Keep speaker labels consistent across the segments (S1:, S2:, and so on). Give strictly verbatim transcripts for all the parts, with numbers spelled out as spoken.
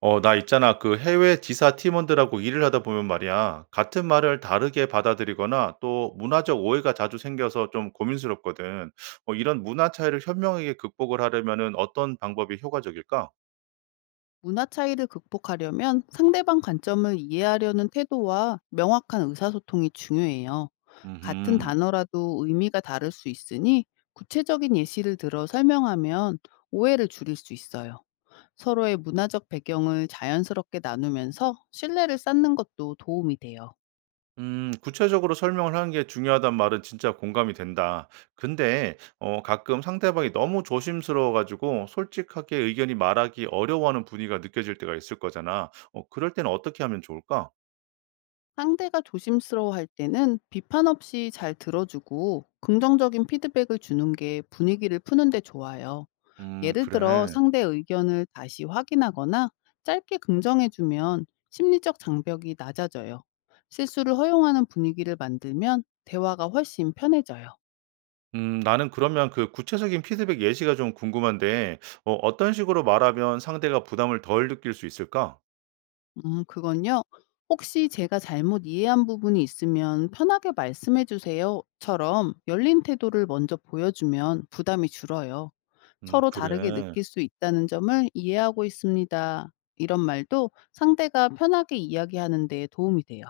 S1: 어, 나 있잖아. 그 해외 지사 팀원들하고 일을 하다 보면 말이야. 같은 말을 다르게 받아들이거나 또 문화적 오해가 자주 생겨서 좀 고민스럽거든. 어, 이런 문화 차이를 현명하게 극복을 하려면은 어떤 방법이 효과적일까?
S2: 문화 차이를 극복하려면 상대방 관점을 이해하려는 태도와 명확한 의사소통이 중요해요. 같은
S1: 음,
S2: 단어라도 의미가 다를 수 있으니 구체적인 예시를 들어 설명하면 오해를 줄일 수 있어요. 서로의 문화적 배경을 자연스럽게 나누면서 신뢰를 쌓는 것도 도움이 돼요.
S1: 음, 구체적으로 설명을 하는 게 중요하단 말은 진짜 공감이 된다. 근데 어, 가끔 상대방이 너무 조심스러워가지고 솔직하게 의견이 말하기 어려워하는 분위기가 느껴질 때가 있을 거잖아. 어, 그럴 때는 어떻게 하면 좋을까?
S2: 상대가 조심스러워할 때는 비판 없이 잘 들어주고 긍정적인 피드백을 주는 게 분위기를 푸는데 좋아요.
S1: 음,
S2: 예를 들어
S1: 그래.
S2: 상대 의견을 다시 확인하거나 짧게 긍정해주면 심리적 장벽이 낮아져요. 실수를 허용하는 분위기를 만들면 대화가 훨씬 편해져요.
S1: 음 나는 그러면 그 구체적인 피드백 예시가 좀 궁금한데 어 어떤 식으로 말하면 상대가 부담을 덜 느낄 수 있을까?
S2: 음, 그건요. 혹시 제가 잘못 이해한 부분이 있으면 편하게 말씀해 주세요.처럼 열린 태도를 먼저 보여주면 부담이 줄어요.
S1: 음
S2: 서로 다르게
S1: 그래.
S2: 느낄 수 있다는 점을 이해하고 있습니다. 이런 말도 상대가 편하게 이야기하는 데 도움이 돼요.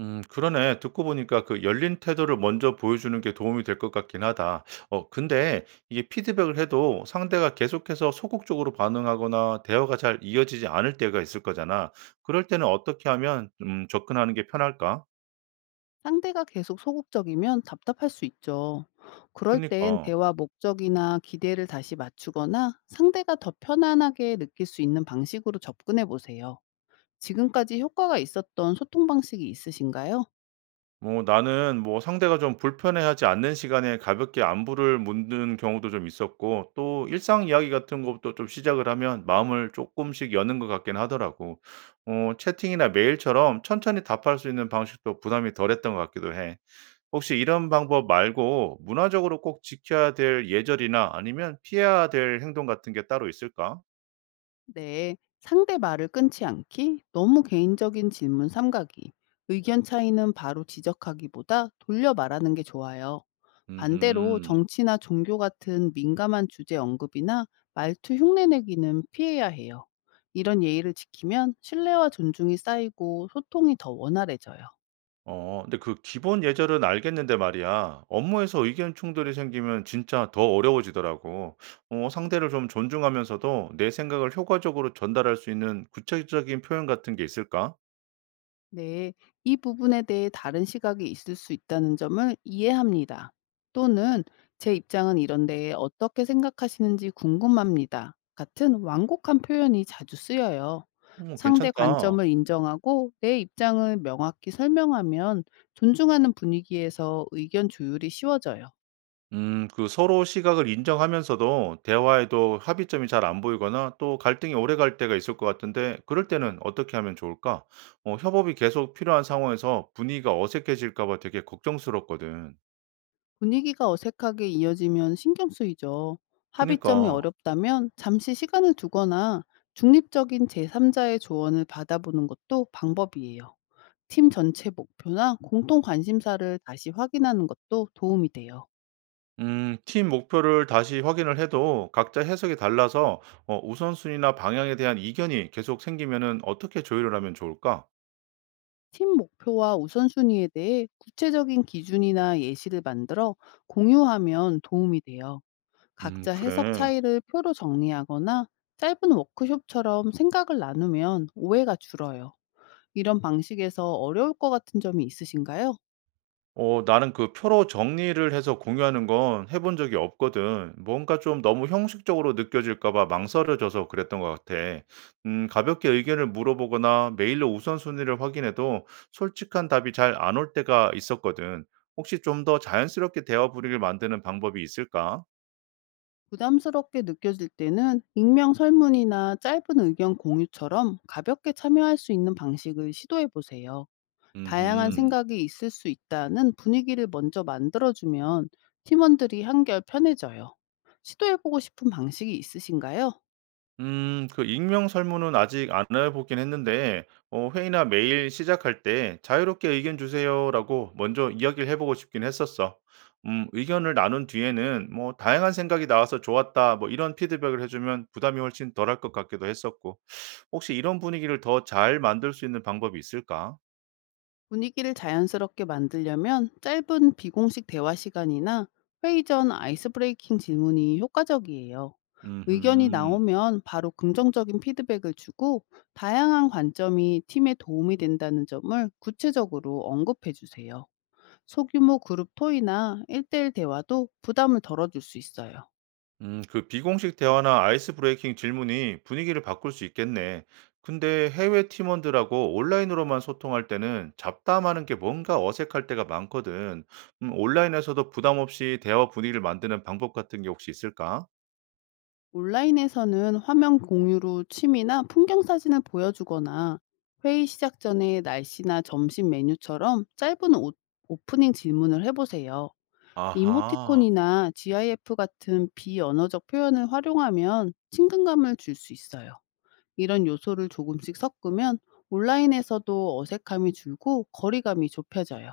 S1: 음 그러네. 듣고 보니까 그 열린 태도를 먼저 보여주는 게 도움이 될 것 같긴 하다. 어 근데 이게 피드백을 해도 상대가 계속해서 소극적으로 반응하거나 대화가 잘 이어지지 않을 때가 있을 거잖아. 그럴 때는 어떻게 하면 음 접근하는 게 편할까?
S2: 상대가 계속 소극적이면 답답할 수 있죠. 그럴 땐
S1: 그니까.
S2: 대화 목적이나 기대를 다시 맞추거나 상대가 더 편안하게 느낄 수 있는 방식으로 접근해 보세요. 지금까지 효과가 있었던 소통 방식이 있으신가요?
S1: 뭐 나는 뭐 상대가 좀 불편해하지 않는 시간에 가볍게 안부를 묻는 경우도 좀 있었고 또 일상 이야기 같은 것도 좀 시작을 하면 마음을 조금씩 여는 것 같긴 하더라고. 어 채팅이나 메일처럼 천천히 답할 수 있는 방식도 부담이 덜했던 것 같기도 해. 혹시 이런 방법 말고 문화적으로 꼭 지켜야 될 예절이나 아니면 피해야 될 행동 같은 게 따로 있을까?
S2: 네, 상대 말을 끊지 않기, 너무 개인적인 질문 삼가기, 의견 차이는 바로 지적하기보다 돌려 말하는 게 좋아요. 반대로
S1: 음흠.
S2: 정치나 종교 같은 민감한 주제 언급이나 말투 흉내내기는 피해야 해요. 이런 예의를 지키면 신뢰와 존중이 쌓이고 소통이 더 원활해져요.
S1: 어 근데 그 기본 예절은 알겠는데 말이야. 업무에서 의견 충돌이 생기면 진짜 더 어려워지더라고. 어 상대를 좀 존중하면서도 내 생각을 효과적으로 전달할 수 있는 구체적인 표현 같은 게 있을까?
S2: 네, 이 부분에 대해 다른 시각이 있을 수 있다는 점을 이해합니다. 또는 제 입장은 이런데 어떻게 생각하시는지 궁금합니다. 같은 완곡한 표현이 자주 쓰여요.
S1: 음,
S2: 상대
S1: 괜찮다.
S2: 관점을 인정하고 내 입장을 명확히 설명하면 존중하는 분위기에서 의견 조율이 쉬워져요.
S1: 음 그 서로 시각을 인정하면서도 대화에도 합의점이 잘 안 보이거나 또 갈등이 오래 갈 때가 있을 것 같은데 그럴 때는 어떻게 하면 좋을까? 어 협업이 계속 필요한 상황에서 분위기가 어색해질까 봐 되게 걱정스럽거든.
S2: 분위기가 어색하게 이어지면 신경 쓰이죠. 합의점이
S1: 그니까.
S2: 어렵다면 잠시 시간을 두거나 중립적인 제삼 자의 조언을 받아보는 것도 방법이에요. 팀 전체 목표나 공통 관심사를 다시 확인하는 것도 도움이 돼요.
S1: 음, 팀 목표를 다시 확인을 해도 각자 해석이 달라서 어, 우선순위나 방향에 대한 이견이 계속 생기면은 어떻게 조율을 하면 좋을까?
S2: 팀 목표와 우선순위에 대해 구체적인 기준이나 예시를 만들어 공유하면 도움이 돼요.
S1: 음,
S2: 각자 해석
S1: 그래.
S2: 차이를 표로 정리하거나 짧은 워크숍처럼 생각을 나누면 오해가 줄어요. 이런 방식에서 어려울 것 같은 점이 있으신가요?
S1: 어, 나는 그 표로 정리를 해서 공유하는 건 해본 적이 없거든. 뭔가 좀 너무 형식적으로 느껴질까 봐 망설여져서 그랬던 것 같아. 음, 가볍게 의견을 물어보거나 메일로 우선순위를 확인해도 솔직한 답이 잘 안 올 때가 있었거든. 혹시 좀 더 자연스럽게 대화 분위기를 만드는 방법이 있을까?
S2: 부담스럽게 느껴질 때는 익명 설문이나 짧은 의견 공유처럼 가볍게 참여할 수 있는 방식을 시도해 보세요. 다양한
S1: 음흠.
S2: 생각이 있을 수 있다는 분위기를 먼저 만들어주면 팀원들이 한결 편해져요. 시도해보고 싶은 방식이 있으신가요?
S1: 음, 그 익명 설문은 아직 안 해보긴 했는데, 어, 회의나 메일 시작할 때 자유롭게 의견 주세요라고 먼저 이야기를 해보고 싶긴 했었어. 음, 의견을 나눈 뒤에는 뭐 다양한 생각이 나와서 좋았다, 뭐 이런 피드백을 해주면 부담이 훨씬 덜할 것 같기도 했었고, 혹시 이런 분위기를 더 잘 만들 수 있는 방법이 있을까?
S2: 분위기를 자연스럽게 만들려면 짧은 비공식 대화 시간이나 회의 전 아이스 브레이킹 질문이 효과적이에요. 의견이
S1: 음
S2: 나오면 바로 긍정적인 피드백을 주고 다양한 관점이 팀에 도움이 된다는 점을 구체적으로 언급해 주세요. 소규모 그룹 토이나 일 대일 대화도 부담을 덜어줄 수 있어요.
S1: 음, 그 비공식 대화나 아이스 브레이킹 질문이 분위기를 바꿀 수 있겠네. 근데 해외 팀원들하고 온라인으로만 소통할 때는 잡담하는 게 뭔가 어색할 때가 많거든. 음, 온라인에서도 부담 없이 대화 분위기를 만드는 방법 같은 게 혹시 있을까?
S2: 온라인에서는 화면 공유로 취미나 풍경 사진을 보여주거나 회의 시작 전에 날씨나 점심 메뉴처럼 짧은 오, 오프닝 질문을 해보세요.
S1: 아하.
S2: 이모티콘이나 GIF 같은 비언어적 표현을 활용하면 친근감을 줄 수 있어요. 이런 요소를 조금씩 섞으면 온라인에서도 어색함이 줄고 거리감이 좁혀져요.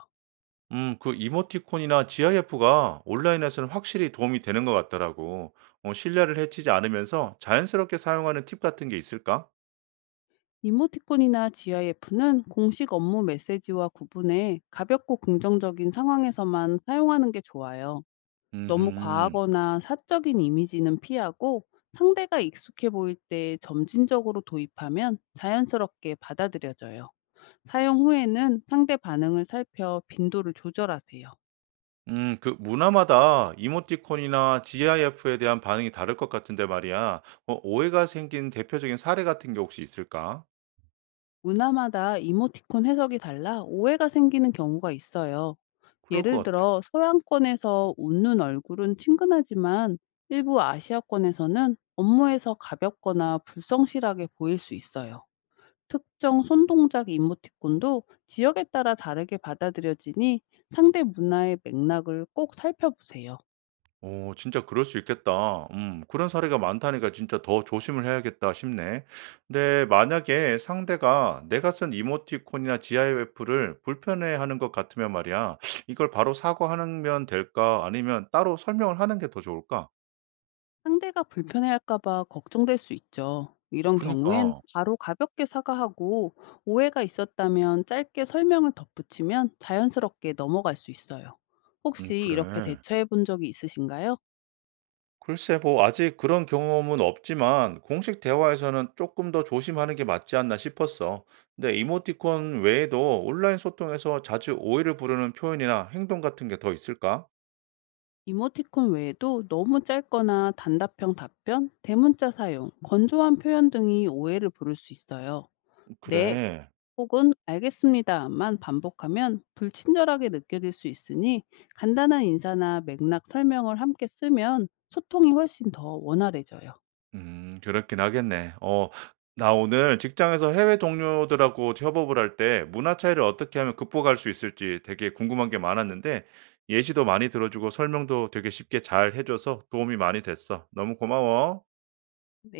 S1: 음, 그 이모티콘이나 지프가 온라인에서는 확실히 도움이 되는 것 같더라고. 어, 신뢰를 해치지 않으면서 자연스럽게 사용하는 팁 같은 게 있을까?
S2: 이모티콘이나 지아이에프는 공식 업무 메시지와 구분해 가볍고 긍정적인 상황에서만 사용하는 게 좋아요. 너무
S1: 음.
S2: 과하거나 사적인 이미지는 피하고 상대가 익숙해 보일 때 점진적으로 도입하면 자연스럽게 받아들여져요. 사용 후에는 상대 반응을 살펴 빈도를 조절하세요.
S1: 음, 그 문화마다 이모티콘이나 지프에 대한 반응이 다를 것 같은데 말이야. 어, 오해가 생긴 대표적인 사례 같은 게 혹시 있을까?
S2: 문화마다 이모티콘 해석이 달라 오해가 생기는 경우가 있어요.
S1: 그럴
S2: 예를
S1: 것 같아.
S2: 들어 서양권에서 웃는 얼굴은 친근하지만 일부 아시아권에서는 업무에서 가볍거나 불성실하게 보일 수 있어요. 특정 손동작 이모티콘도 지역에 따라 다르게 받아들여지니 상대 문화의 맥락을 꼭 살펴보세요.
S1: 오, 진짜 그럴 수 있겠다. 음, 그런 사례가 많다니까 진짜 더 조심을 해야겠다 싶네. 근데 만약에 상대가 내가 쓴 이모티콘이나 지프를 불편해하는 것 같으면 말이야. 이걸 바로 사과하면 될까? 아니면 따로 설명을 하는 게 더 좋을까?
S2: 상대가 불편해할까 봐 걱정될 수 있죠. 이런 경우엔
S1: 그니까,
S2: 바로 가볍게 사과하고 오해가 있었다면 짧게 설명을 덧붙이면 자연스럽게 넘어갈 수 있어요.
S1: 음,
S2: 혹시 이렇게
S1: 그래.
S2: 대처해 본 적이 있으신가요?
S1: 글쎄, 뭐, 아직 그런 경험은 없지만, 공식 대화에서는 조금 더 조심하는 게 맞지 않나 싶었어. 근데 이모티콘 외에도 온라인 소통에서 자주 오해를 부르는 표현이나 행동 같은 게 더 있을까?
S2: 이모티콘 외에도 너무 짧거나 단답형 답변, 대문자 사용, 건조한 표현 등이 오해를 부를 수 있어요. 네,
S1: 그래.
S2: 혹은 알겠습니다만 반복하면 불친절하게 느껴질 수 있으니 간단한 인사나 맥락 설명을 함께 쓰면 소통이 훨씬 더 원활해져요.
S1: 음, 그렇긴 하겠네. 어, 나 오늘 직장에서 해외 동료들하고 협업을 할 때 문화 차이를 어떻게 하면 극복할 수 있을지 되게 궁금한 게 많았는데, 예시도 많이 들어주고 설명도 되게 쉽게 잘 해줘서 도움이 많이 됐어. 너무 고마워.